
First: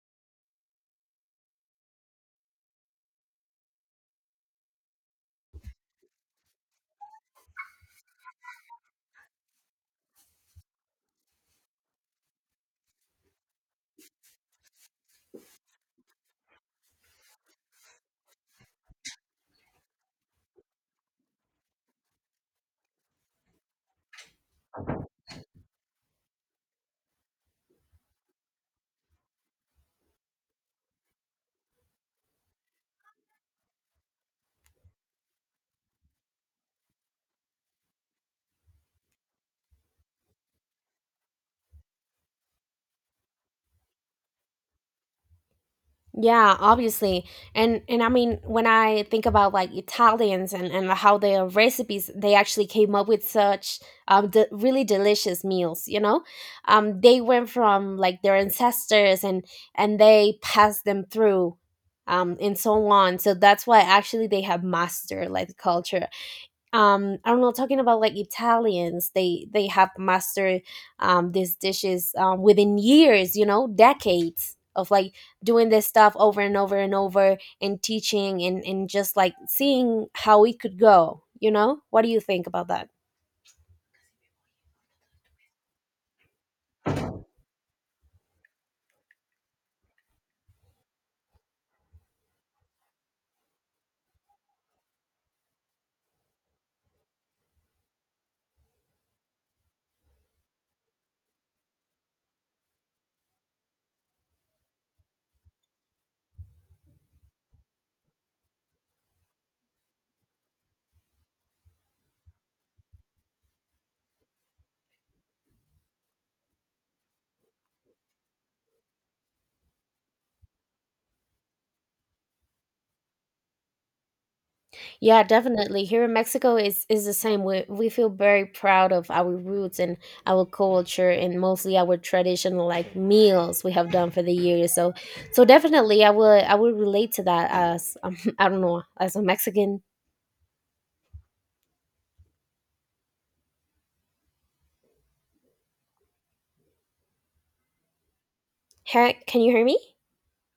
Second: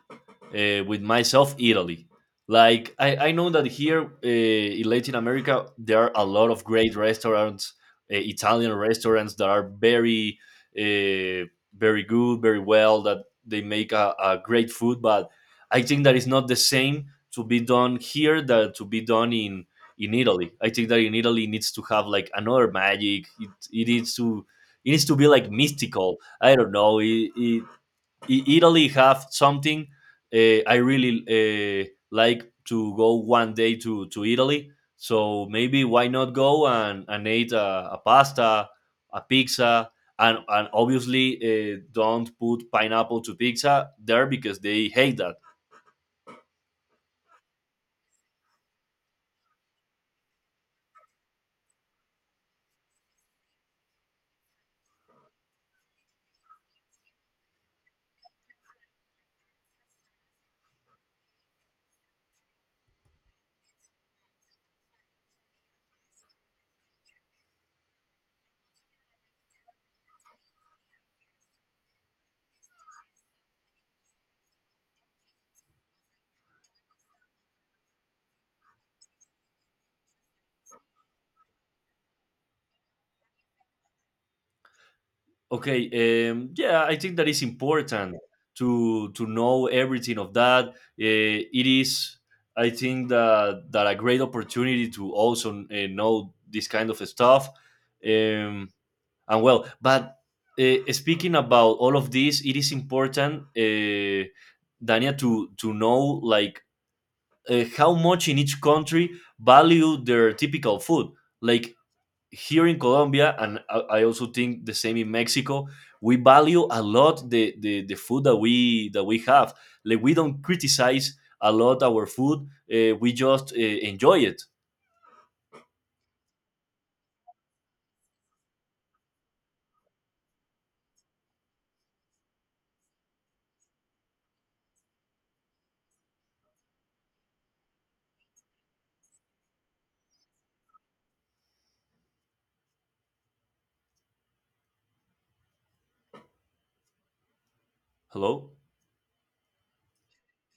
with myself, Italy. Like I know that here in Latin America there are a lot of great restaurants, Italian restaurants that are very, uh, very good, very well. That they make a great food, but I think that it's not the same to be done here that to be done in Italy. I think that in Italy it needs to have like another magic. It needs to, it needs to be like mystical. I don't know. It Italy have something. I really like to go one day to Italy. So maybe why not go and eat a pasta, a pizza, and obviously don't put pineapple to pizza there because they hate that.
Yeah, obviously. And I mean when I think about like Italians and how their recipes, they actually came up with such really delicious meals, you know? They went from like their ancestors and they passed them through and so on. So that's why actually they have mastered like the culture. I don't know, talking about like Italians, they have mastered these dishes within years, you know, decades of like doing this stuff over and over and over and teaching and just like seeing how it could go, you know. What do you think about that?
Okay, yeah, I think that is important to know everything of that. Uh, it is, I think that that a great opportunity to also know this kind of stuff. Um, and well, but speaking about all of this, it is important, Dania, to know like how much in each country value their typical food. Like here in Colombia, and I also think the same in Mexico, we value a lot the food that we have. Like we don't criticize a lot our food. We just enjoy it.
Yeah, definitely. Here in Mexico is the same. We feel very proud of our roots and our culture, and mostly our traditional like meals we have done for the years. So so definitely I will relate to that as I don't know, as a Mexican.
Hello.
Hey, can you hear me?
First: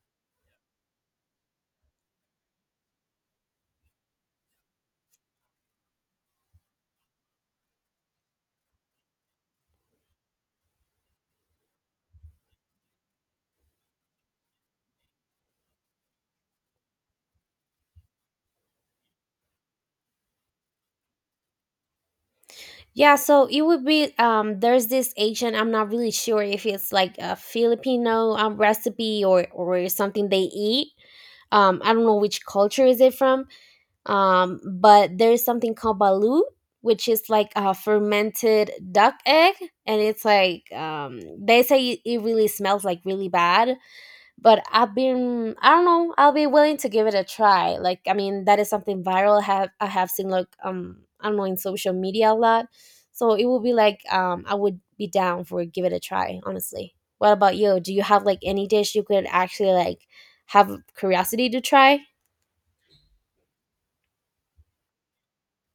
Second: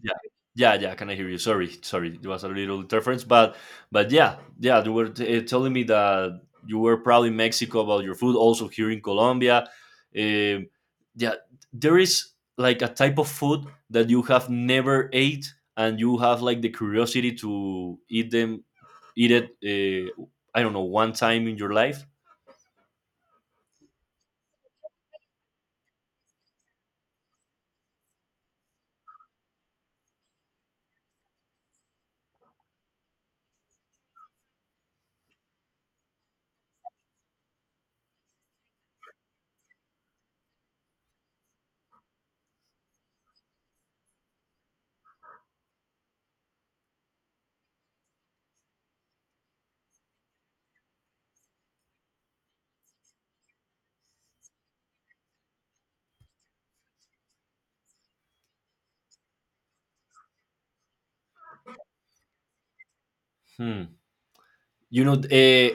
Yeah, yeah, yeah. Can I hear you? Sorry, sorry. It was a little interference, but yeah, yeah. You were telling me that you were proud in Mexico about your food. Also here in Colombia, Um yeah, there is like a type of food that you have never ate, and you have like the curiosity to eat them, eat it, I don't know, one time in your life?
Yeah, so it would be there's this Asian, I'm not really sure if it's like a Filipino recipe or something they eat. I don't know which culture is it from, but there is something called balut, which is like a fermented duck egg, and it's like they say it it really smells like really bad. But I've been, I don't know, I'll be willing to give it a try. Like I mean that is something viral. I have I have seen like I don't know, in social media a lot. So it would be like I would be down for give it a try, honestly. What about you? Do you have like any dish you could actually like have curiosity to try?
Hmm. You know, uh,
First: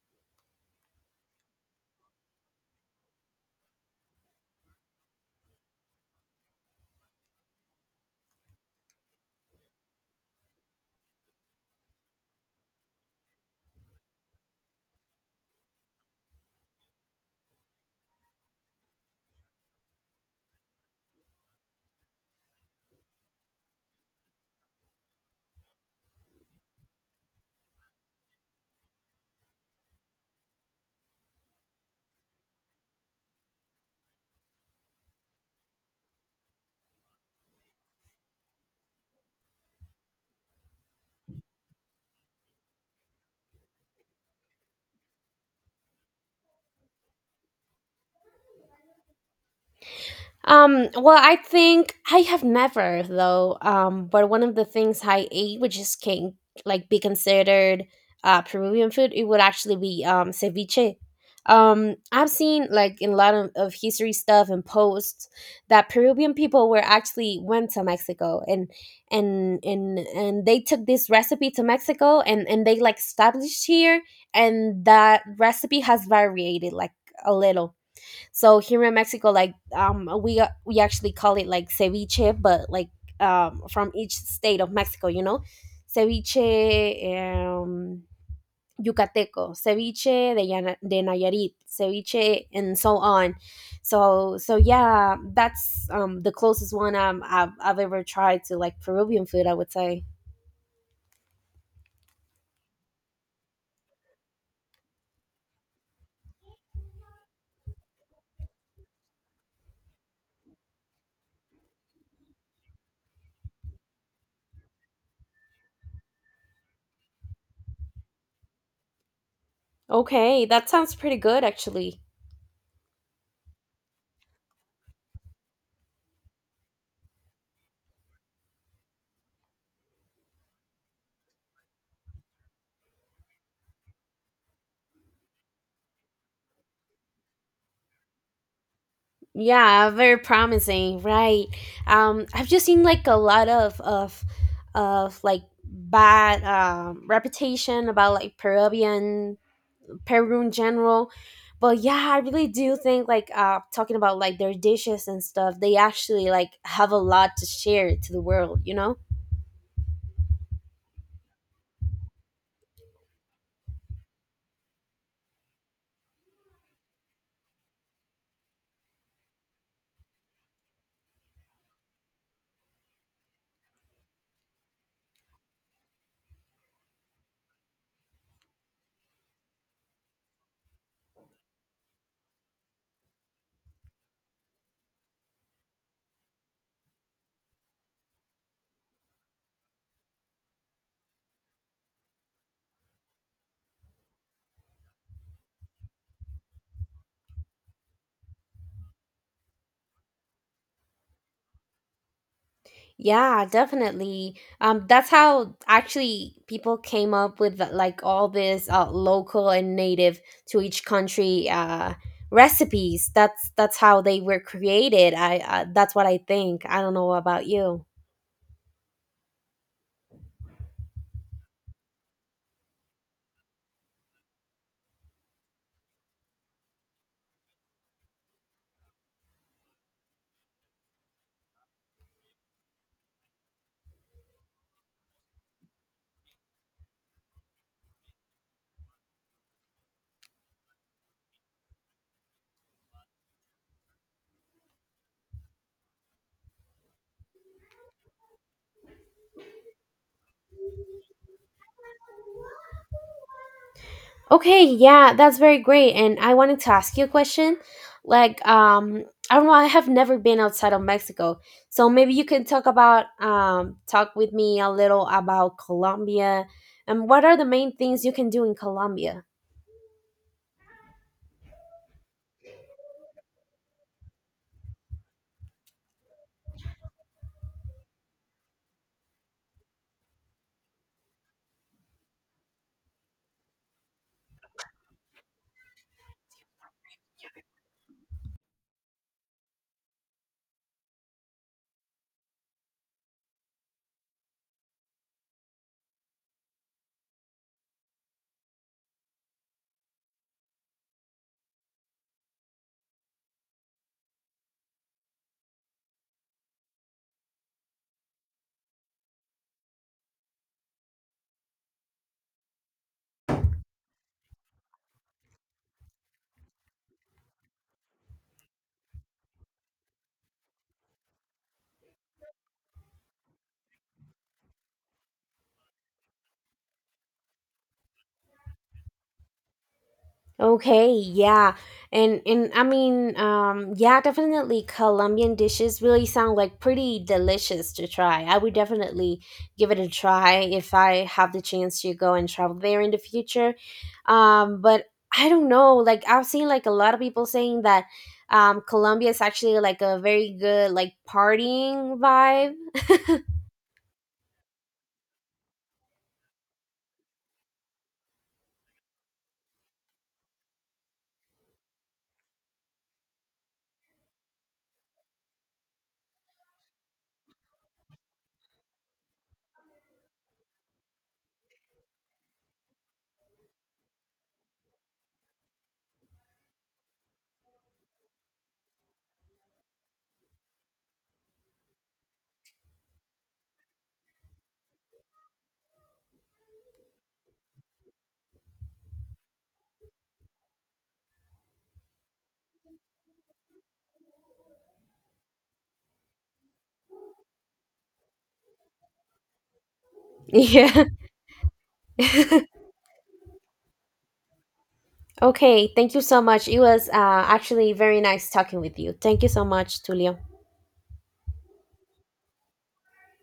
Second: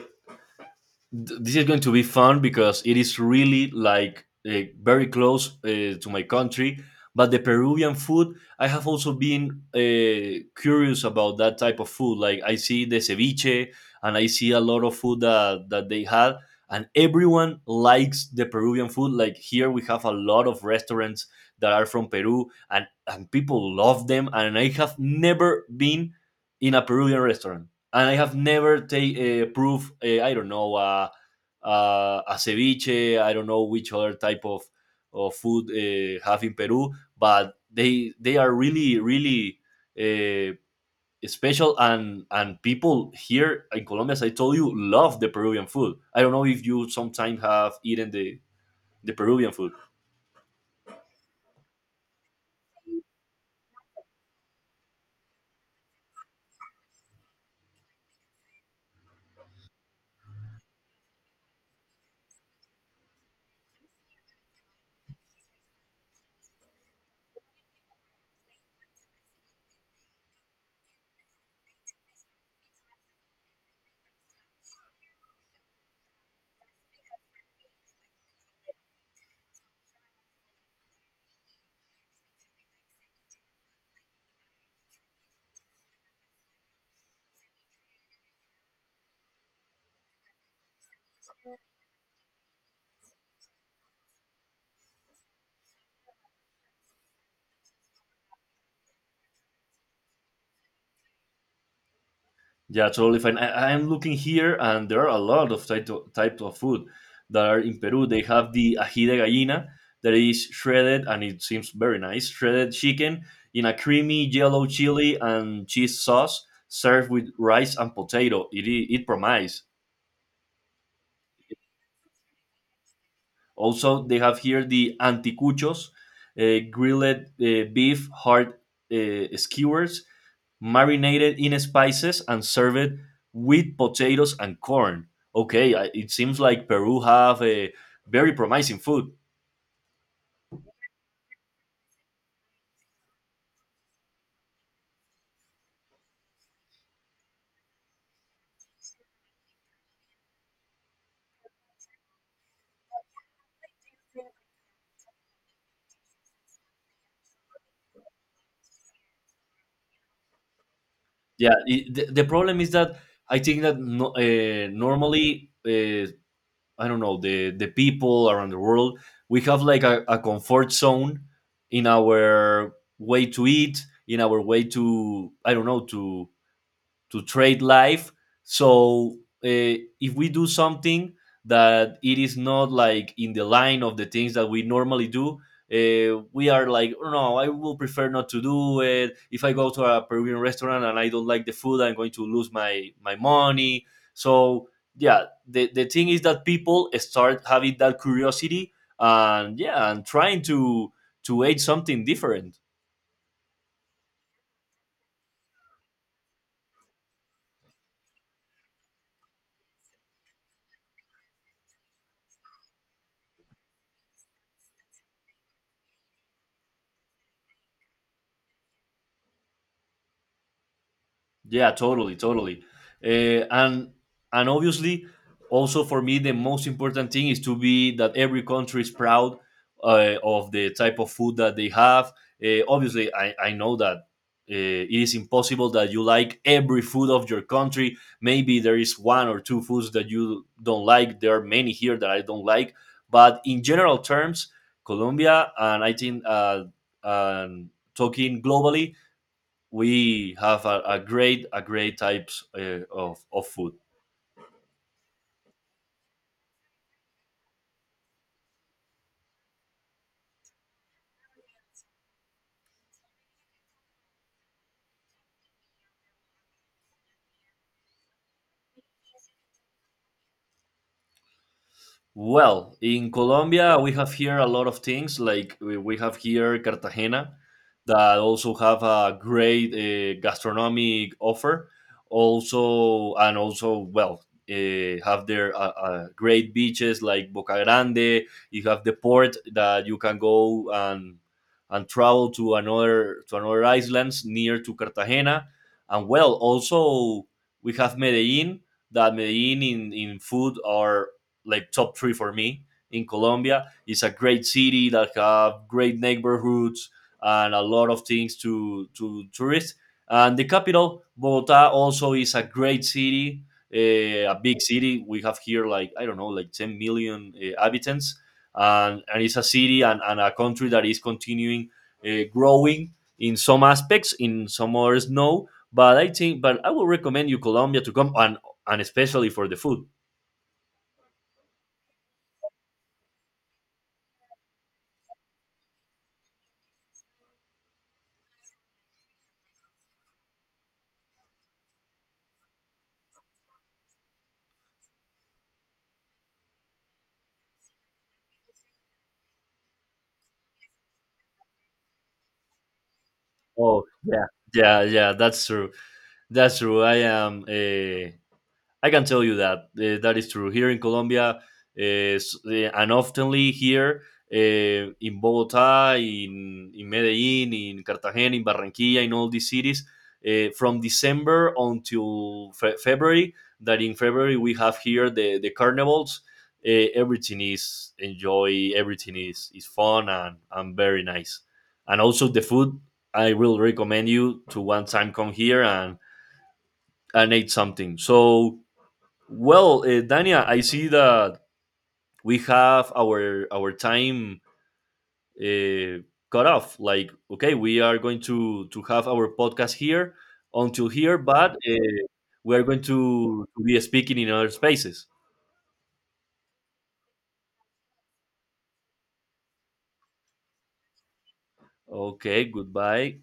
th- this is going to be fun because it is really like very close to my country. But the Peruvian food, I have also been curious about that type of food. Like I see the ceviche, and I see a lot of food that they had, and everyone likes the Peruvian food. Like here, we have a lot of restaurants that are from Peru, and people love them. And I have never been in a Peruvian restaurant, and I have never take proof. I don't know a ceviche. I don't know which other type of food have in Peru, but they are really really uh, special. And people here in Colombia, as I told you, love the Peruvian food. I don't know if you sometimes have eaten the Peruvian food.
Well, I think I have never though. But one of the things I ate, which is can like be considered Peruvian food, it would actually be ceviche. I've seen like in a lot of history stuff and posts that Peruvian people were actually went to Mexico and and they took this recipe to Mexico and they like established here, and that recipe has variated like a little. So here in Mexico, like we actually call it like ceviche, but like from each state of Mexico, you know, ceviche yucateco, ceviche de, de Nayarit, ceviche, and so on. So so yeah, that's the closest one I've ever tried to like Peruvian food, I would say.
Yeah, totally fine. I'm looking here, and there are a lot of type types of food that are in Peru. They have the ají de gallina that is shredded, and it seems very nice. Shredded chicken in a creamy yellow chili and cheese sauce, served with rice and potato. It promises.
Okay, that sounds pretty good actually.
Also, they have here the anticuchos, grilled beef heart skewers marinated in spices, and served with potatoes and corn. Okay, it seems like Peru have a very promising food.
Yeah, very promising, right? I've just seen like a lot of like bad reputation about like Peru in general, but yeah, I really do think like talking about like their dishes and stuff, they actually like have a lot to share to the world, you know.
Yeah, it, the problem is that I think that no, normally, I don't know, the people around the world, we have like a comfort zone in our way to eat, in our way to, I don't know, to trade life. So uh, if we do something that it is not like in the line of the things that we normally do, we are like, "Oh, no, I will prefer not to do it. If I go to a Peruvian restaurant and I don't like the food, I'm going to lose my money." So yeah, the thing is that people start having that curiosity, and yeah, and trying to eat something different.
Yeah, definitely. That's how actually people came up with like all this local and native to each country recipes. That's how they were created. I That's what I think. I don't know about you.
Yeah, totally, totally. Uh, and and obviously, also for me, the most important thing is to be that every country is proud of the type of food that they have. Obviously, I know that it is impossible that you like every food of your country. Maybe there is one or two foods that you don't like. There are many here that I don't like. But in general terms, Colombia, and I think and talking globally, we have a great types of food.
Okay, yeah, that's very great. And I wanted to ask you a question. Like, I don't know, I have never been outside of Mexico. So maybe you can talk about talk with me a little about Colombia, and what are the main things you can do in Colombia?
Well, in Colombia, we have here a lot of things. Like we have here Cartagena, that also have a great gastronomic offer. Also, and also, well, have their great beaches like Boca Grande. You have the port that you can go and travel to another, to another islands near to Cartagena. And well, also we have Medellin. That Medellin in food are like top three for me in Colombia. It's a great city that have great neighborhoods and a lot of things to tourists. And the capital, Bogota, also is a great city, eh, a big city. We have here like I don't know, like 10 million inhabitants, and it's a city and a country that is continuing growing in some aspects, in some others no. But I think, but I would recommend you Colombia to come and especially for the food.
Okay, yeah. And I mean, yeah, definitely Colombian dishes really sound like pretty delicious to try. I would definitely give it a try if I have the chance to go and travel there in the future. But I don't know, like I've seen like a lot of people saying that Colombia is actually like a very good like partying vibe.
Oh yeah, yeah, yeah. That's true. That's true. I am. I can tell you that that is true. Here in Colombia, and oftenly here uh, in Bogota, in Medellin, in Cartagena, in Barranquilla, in all these cities, from December until February, that in February we have here the carnivals. Everything is enjoy, everything is fun and very nice. And also the food, I will recommend you to one time come here and eat something. So, well, Dania, I see that we have our time uh, cut off. Like, okay, we are going to have our podcast here
Yeah.
until here, but we are going to be speaking in other spaces.
Okay, thank you so much. It was actually very nice talking with you. Thank you so much, Tulio.
Okay, goodbye.